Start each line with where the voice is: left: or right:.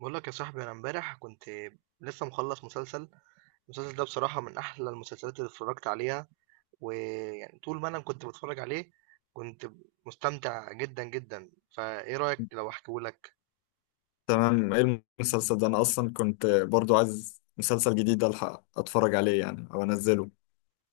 right: بقول لك يا صاحبي، انا امبارح كنت لسه مخلص مسلسل. المسلسل ده بصراحة من احلى المسلسلات اللي اتفرجت عليها، ويعني طول ما انا كنت بتفرج عليه كنت مستمتع جدا جدا. فايه رأيك لو احكيهولك؟
left: تمام، ايه المسلسل ده؟ انا اصلا كنت برضو عايز مسلسل جديد الحق اتفرج عليه يعني او انزله،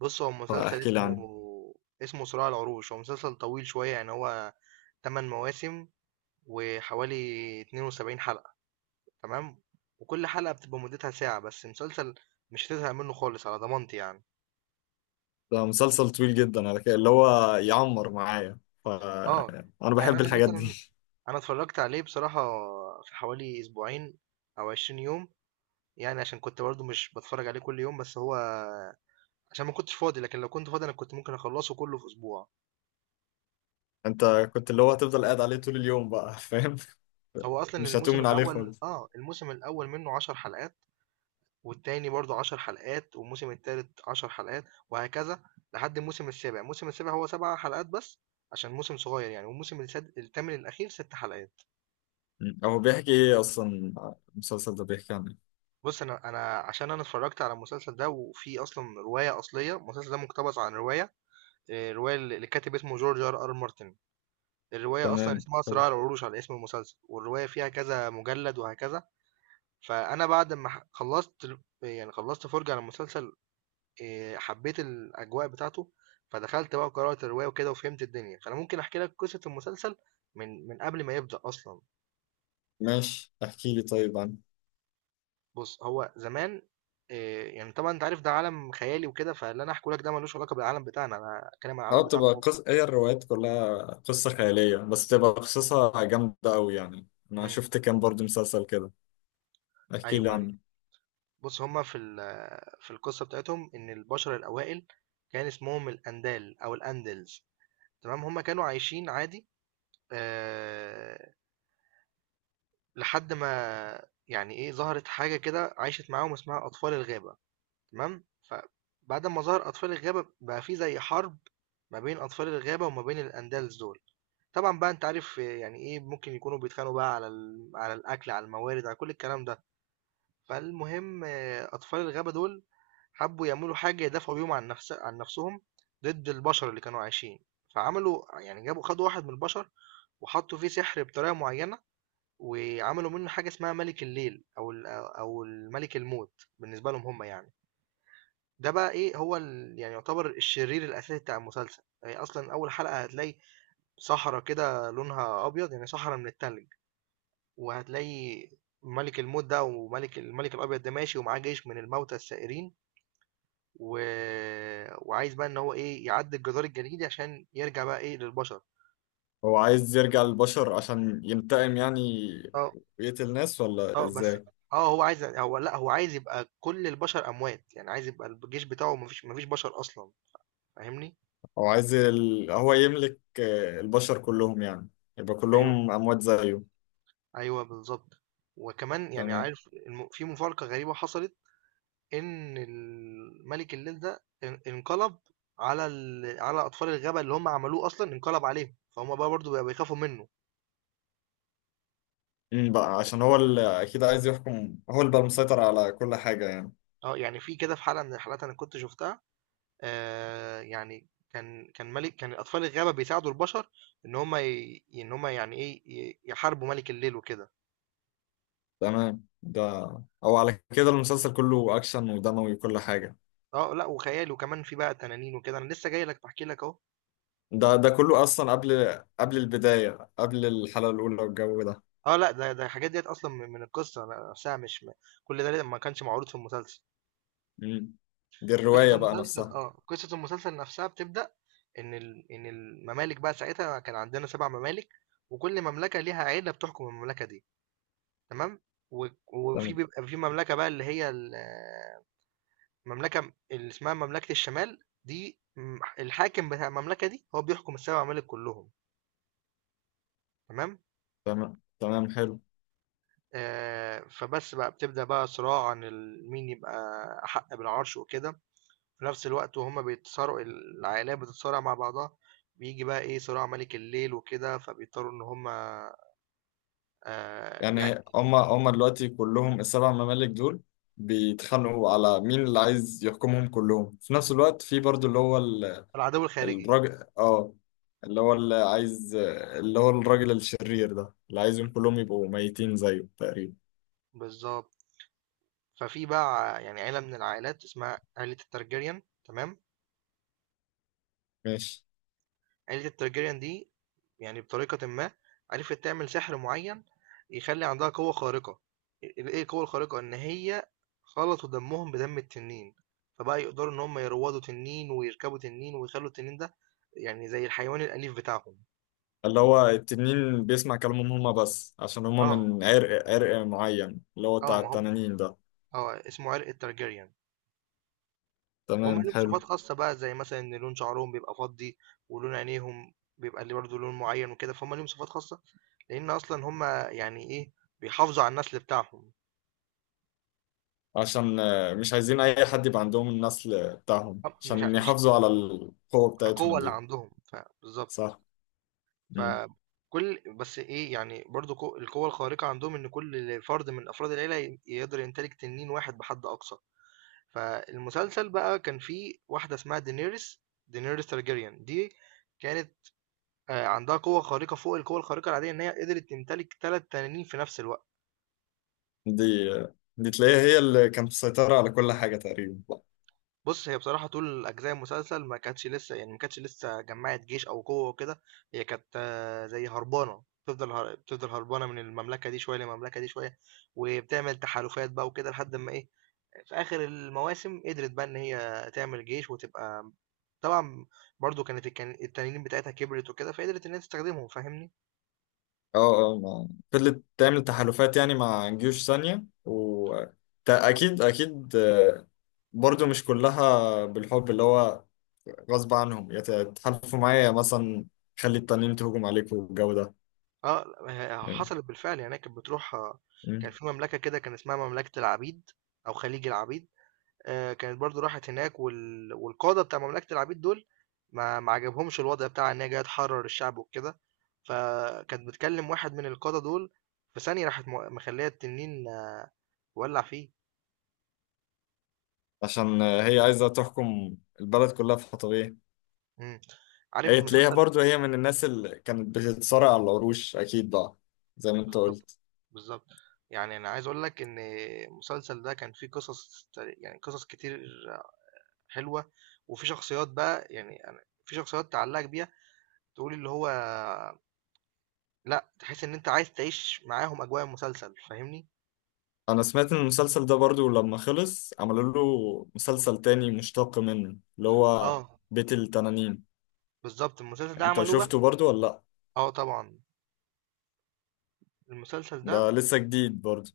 right: بص، هو مسلسل
left: فاحكي لي
right: اسمه
left: عنه.
right: اسمه صراع العروش. هو مسلسل طويل شوية، يعني هو 8 مواسم وحوالي 72 حلقة. تمام؟ وكل حلقة بتبقى مدتها ساعة، بس مسلسل مش هتزهق منه خالص على ضمانتي يعني.
left: ده مسلسل طويل جدا على كده، اللي هو يعمر معايا. ف
right: اه
left: انا
right: يعني
left: بحب
right: انا
left: الحاجات
right: مثلا
left: دي.
right: انا اتفرجت عليه بصراحة في حوالي اسبوعين او 20 يوم، يعني عشان كنت برضو مش بتفرج عليه كل يوم، بس هو عشان ما كنتش فاضي. لكن لو كنت فاضي انا كنت ممكن اخلصه كله في اسبوع.
left: انت كنت اللي هو هتفضل قاعد عليه طول اليوم بقى، فاهم؟
right: هو اصلا
left: مش
right: الموسم
left: هتؤمن عليه
right: الاول
left: خالص.
right: منه 10 حلقات، والتاني برضو 10 حلقات، والموسم التالت 10 حلقات وهكذا. لحد الموسم السابع، الموسم السابع هو 7 حلقات بس، عشان موسم صغير يعني. والموسم الثامن الاخير 6 حلقات.
left: هو بيحكي ايه اصلا، المسلسل ده بيحكي عن ايه؟
right: بص انا عشان انا اتفرجت على المسلسل ده، وفي اصلا رواية اصلية. المسلسل ده مقتبس عن رواية، رواية اللي كاتب اسمه جورج ار ار مارتن. الرواية أصلا
left: تمام،
right: اسمها
left: طب
right: صراع العروش، على اسم المسلسل. والرواية فيها كذا مجلد وهكذا. فأنا بعد ما ح- خلصت ال- يعني خلصت فرجة على المسلسل، حبيت الأجواء بتاعته، فدخلت بقى قرأت الرواية وكده وفهمت الدنيا. فأنا ممكن أحكي لك قصة المسلسل من قبل ما يبدأ أصلا.
left: ماشي، احكي لي طيب عنه.
right: بص، هو زمان، يعني طبعا أنت عارف ده عالم خيالي وكده، فاللي أنا أحكي لك ده ملوش علاقة بالعالم بتاعنا. أنا أتكلم عن
left: اه،
right: العالم بتاعنا
left: بتبقى
right: هو.
left: هي الروايات كلها قصة خيالية، بس بتبقى قصصها جامدة أوي، يعني أنا
right: مم.
left: شفت كان برضه مسلسل كده. احكي لي
right: أيوه أيوه.
left: عنه.
right: بُص، هُم في القصة بتاعتهم إن البشر الأوائل كان اسمهم الأندال أو الأندلز. تمام، هُم كانوا عايشين عادي، آآ، لحد ما يعني إيه، ظهرت حاجة كده عاشت معاهم اسمها أطفال الغابة. تمام، فبعد أمّا ظهر أطفال الغابة بقى في زي حرب ما بين أطفال الغابة وما بين الأندلز دول. طبعًا بقى أنت عارف يعني إيه، ممكن يكونوا بيتخانقوا بقى على الأكل، على الموارد، على كل الكلام ده. فالمهم أطفال الغابة دول حبوا يعملوا حاجة يدافعوا بيهم عن نفسهم، ضد البشر اللي كانوا عايشين. فعملوا يعني جابوا خدوا واحد من البشر، وحطوا فيه سحر بطريقة معينة، وعملوا منه حاجة اسمها ملك الليل، أو الملك الموت بالنسبة لهم هم يعني. ده بقى إيه، هو يعتبر الشرير الأساسي بتاع المسلسل. يعني أصلا أول حلقة هتلاقي صحراء كده لونها أبيض، يعني صحراء من التلج. وهتلاقي ملك الموت ده، الملك الابيض ده ماشي ومعاه جيش من الموتى السائرين، و... وعايز بقى ان هو ايه يعدي الجدار الجليدي عشان يرجع بقى ايه للبشر.
left: هو عايز يرجع للبشر عشان ينتقم يعني،
right: اه
left: ويقتل ناس ولا
right: اه بس
left: إزاي؟
right: اه هو عايز، هو لا هو عايز يبقى كل البشر اموات، يعني عايز يبقى الجيش بتاعه مفيش بشر اصلا. فاهمني؟
left: هو يملك البشر كلهم يعني، يبقى
right: ايوه
left: كلهم أموات زيه.
right: ايوه بالظبط. وكمان يعني
left: تمام.
right: عارف، في مفارقة غريبة حصلت، إن مَلِك الليل ده انقلب على أطفال الغابة اللي هُم عملوه أصلًا، انقلب عليهم، فهُم بقى برضه بقوا بيخافوا منّه.
left: بقى عشان هو اللي أكيد عايز يحكم، هو اللي بقى المسيطر على كل حاجة يعني.
right: يعني في كده في حلقة من الحلقات أنا كنت شُفتها، يعني كان أطفال الغابة بيساعدوا البشر إن هُم يعني إيه، يحاربوا مَلِك الليل وكده.
left: تمام. أو على كده المسلسل كله أكشن ودموي وكل حاجة؟
right: لأ وخيال، وكمان في بقى تنانين وكده. أنا لسه جاي لك باحكي لك أهو.
left: ده كله اصلا قبل البدايه، قبل الحلقه الاولى والجو ده؟
right: آه لأ، ده الحاجات ديّة أصلًا من القصة نفسها. مش م كل ده ما كانش معروض في المسلسل.
left: مم. دي
right: قصة
left: الروايه بقى
right: المسلسل،
left: نفسها.
right: قصة المسلسل نفسها بتبدأ إن ال إن الممالك بقى ساعتها كان عندنا 7 ممالك، وكل مملكة ليها عيلة بتحكم المملكة دي، تمام؟ و وفي
left: تمام،
right: بيبقى في مملكة بقى اللي هي المملكة اللي اسمها مملكة الشمال دي. الحاكم بتاع المملكة دي هو بيحكم ال7 ممالك كلهم، تمام؟
left: تمام، تمام، حلو.
right: فبس بقى بتبدأ بقى صراع عن مين يبقى أحق بالعرش وكده. في نفس الوقت وهُم بيتصارعوا، العائلات بتتصارع مع بعضها، بييجي بقى إيه، صراع مَلِك الليل وكده، فبيضطروا إن هُم يعني
left: يعني هما دلوقتي كلهم، السبع ممالك دول بيتخانقوا على مين اللي عايز يحكمهم كلهم في نفس الوقت، في برضو اللي هو
right: العدو الخارجي،
left: الراجل، اللي هو اللي عايز، اللي هو الراجل الشرير ده اللي عايزهم كلهم يبقوا ميتين زيه تقريبا.
right: بالضبط. ففي بقى يعني عيلة من العائلات اسمها عيلة الTargaryen، تمام؟
left: ماشي.
right: عيلة التارجيريان دي يعني بطريقة ما عرفت تعمل سحر معين يخلي عندها قوة خارقة. ال- ايه القوة الخارقة ان هي خلطوا دمهم بدم التنين، فبقى يقدروا ان هم يروضوا تنين ويركبوا تنين ويخلوا التنين ده يعني زي الحيوان الأليف بتاعهم.
left: اللي هو التنين بيسمع كلامهم هما بس، عشان هما
right: اه
left: من عرق معين اللي هو
right: اه
left: بتاع
right: ما هم،
left: التنانين ده.
right: اه اسمه عرق التارجيريان. هم
left: تمام،
right: ليهم
left: حلو.
right: صفات خاصة بقى، زي مثلا ان لون شعرهم بيبقى فضي، ولون عينيهم بيبقى اللي برضه لون معين وكده. فهم ليهم صفات خاصة لان اصلا هم يعني ايه بيحافظوا على النسل بتاعهم.
left: عشان مش عايزين أي حد يبقى عندهم النسل بتاعهم،
right: أب مش ع
left: عشان
right: مش
left: يحافظوا على القوة
right: القوة
left: بتاعتهم
right: اللي
left: دي.
right: عندهم، ف بالضبط.
left: صح. مم.
right: فكل بس إيه، يعني برضه القوة الخارقة عندهم إن كل فرد من أفراد العيلة يقدر يمتلك تنين واحد بحد أقصى. فالمسلسل بقى كان فيه واحدة اسمها Daenerys Targaryen دي كانت عندها قوة خارقة فوق القوة الخارقة العادية، إن هي قدرت تمتلك 3 تنانين في نفس الوقت.
left: دي تلاقيها هي اللي كانت مسيطرة على كل حاجة تقريبا.
right: بُص، هي بصراحة طول أجزاء المسلسل ما كانتش لسه، يعني ما كانتش لسه جمّعت جيش أو قوة وكده. هي كانت زي هربانة، بتفضل بتفضل هربانة من المملكة دي شوية للمملكة دي شوية، وبتعمل تحالفات بقى وكده لحد أمّا إيه، في آخر المواسم قدرت بقى إن هي تعمل جيش وتبقى. طبعًا برضه كانت الكن التنانين بتاعتها كبرت وكده، فقدرت إن هي تستخدمهم. فاهمني؟
left: اه، اه، ما فضلت تعمل تحالفات يعني مع جيوش ثانية و أكيد، أكيد، برضو مش كلها بالحب، اللي هو غصب عنهم، يا تحالفوا معايا يا مثلا خلي التانيين تهجم عليكم والجو ده
right: آه، ه
left: يعني.
right: حصلت بالفعل، يعني هي كانت بتروح.
left: مم.
right: كان في مملكة كده كان اسمها مملكة العبيد أو خليج العبيد. كانت برضه راحت هناك، والقادة بتاع مملكة العبيد دول ما عجبهمش الوضع بتاعها إن هي جاية تحرر الشعب وكده، فكانت بتكلم واحد من القادة دول، في ثانية راحت مخلية التنين، ولّع فيه.
left: عشان هي عايزة تحكم البلد كلها في حطبيه.
right: إمم، عارف
left: هي تلاقيها
right: المسلسل؟
left: برضو هي من الناس اللي كانت بتتصارع على العروش أكيد بقى، زي ما أنت
right: بالضبط،
left: قلت.
right: بالضبط، يعني أنا عايز أقول لك إن المسلسل ده كان فيه قصص، يعني قصص كتير حلوة. وفي شخصيات بقى، يعني أنا في شخصيات تعلّقك بيها، تقول اللي هو لأ، تحس إن أنت عايز تعيش معاهم أجواء المسلسل. فاهمني؟
left: أنا سمعت إن المسلسل ده برضو لما خلص عملوا له مسلسل تاني مشتق منه، اللي هو
right: آه،
left: بيت التنانين.
right: بالضبط، المسلسل ده
left: أنت
right: عملوه بقى.
left: شفته برضو ولا لأ؟
right: آه طبعًا، المسلسل ده
left: ده لسه جديد برضو.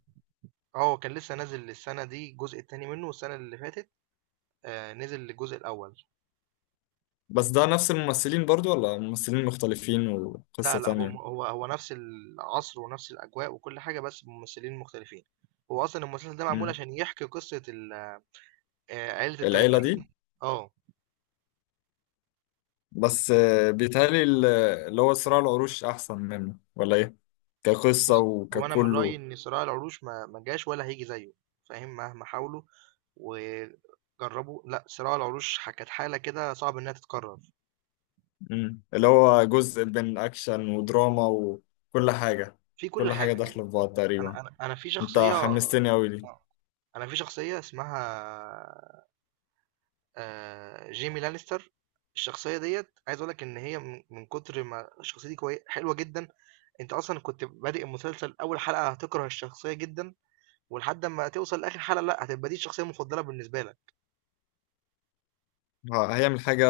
right: كان لسه نازل السنة دي الجزء التاني منه، والسنة اللي فاتت نزل الجزء الأول.
left: بس ده نفس الممثلين برضو ولا ممثلين مختلفين
right: لا،
left: وقصة
right: لأ، هو
left: تانية؟
right: م هو هو نفس العصر ونفس الأجواء وكل حاجة، بس بممثلين مختلفين. هو أصلًا المسلسل ده معمول
left: مم.
right: عشان يحكي قصة ال عيلة
left: العيلة
right: الترجية.
left: دي،
right: آه،
left: بس بيتهيألي اللي هو صراع العروش أحسن منه ولا إيه؟ كقصة
right: بُص، هو أنا من رأيي
left: وككله.
right: إن صراع العروش ما جاش ولا هييجي زيه. فاهم؟ مهما حاولوا وجربوا، لأ، صراع العروش كانت حالة كده صعب إنها تتكرر.
left: اللي هو جزء بين أكشن ودراما وكل حاجة.
right: في كل
left: كل حاجة
right: حاجة يعني.
left: داخلة في بعض تقريبا.
right: انا في
left: أنت
right: شخصيه،
left: حمستني أوي لي.
right: في شخصيه اسمها جيمي لانستر. الشخصيه ديت عايز اقول لك ان هي، من من كتر ما الشخصيه دي كويسه حلوه جدا، انت اصلا كنت بادئ المسلسل، اول حلقه هتكره الشخصيه جدا، ولحد ما توصل لاخر حلقه لا هتبقى دي الشخصيه المفضله بالنسبه لك.
left: هيعمل حاجة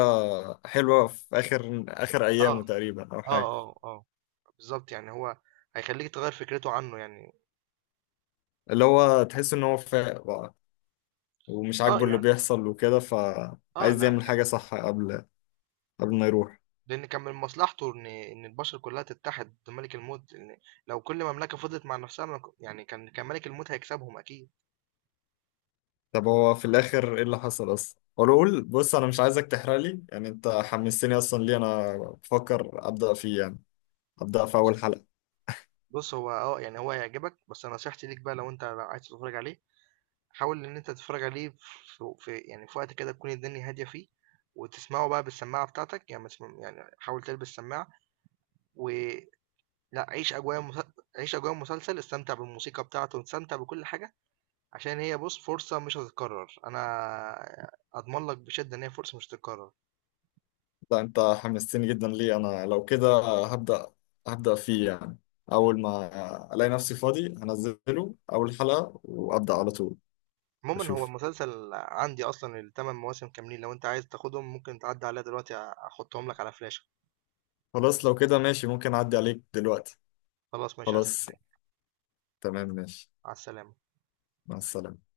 left: حلوة في آخر آخر
right: اه
left: أيامه تقريبا أو
right: اه
left: حاجة.
right: اه اه بالظبط، يعني هو هيخليك تغير فكرته عنه يعني.
left: اللي هو تحس إن هو فاق بقى، ومش
right: اه
left: عاجبه اللي
right: يعني
left: بيحصل وكده،
right: اه
left: فعايز
right: لا
left: يعمل حاجة
right: يعني
left: صح قبل ما يروح.
right: لأن كان من مصلحته إن البشر كلها تتحد ضد ملك الموت، لأن لو كل مملكة فضلت مع نفسها ما ك- يعني كان ملك الموت هيكسبهم أكيد.
left: طب هو في الاخر ايه اللي حصل اصلا؟ قول، بص انا مش عايزك تحرق لي يعني، انت حمستني اصلا، ليه انا بفكر ابدا فيه يعني، ابدا في اول
right: بص
left: حلقه.
right: بص هو اه يعني هو هيعجبك، بس نصيحتي ليك بقى لو أنت عايز تتفرج عليه، حاول إن أنت تتفرج عليه في, في وقت كده تكون الدنيا هادية فيه، وتسمعه بقى بالسماعة بتاعتك. يعني ما تسمع- يعني حاول تلبس سماعة، ولا عيش عيش أجواء المسلسل، استمتع بالموسيقى بتاعته واستمتع بكل حاجة، عشان هي بص فرصة مش هتتكرر. انا اضمن لك بشدة ان هي فرصة مش هتتكرر.
left: لا، انت حمستني جدا، ليه انا لو كده هبدا هبدا فيه يعني، اول ما الاقي نفسي فاضي هنزله اول حلقه وابدا على طول.
right: عموما هو
left: اشوف.
right: المسلسل عندي اصلا ال8 مواسم كاملين، لو انت عايز تاخدهم ممكن تعدي عليها دلوقتي احطهم لك على فلاشة.
left: خلاص، لو كده ماشي، ممكن اعدي عليك دلوقتي.
right: خلاص ماشي،
left: خلاص،
right: هستناك.
left: تمام، ماشي.
right: مع السلامة.
left: مع السلامه.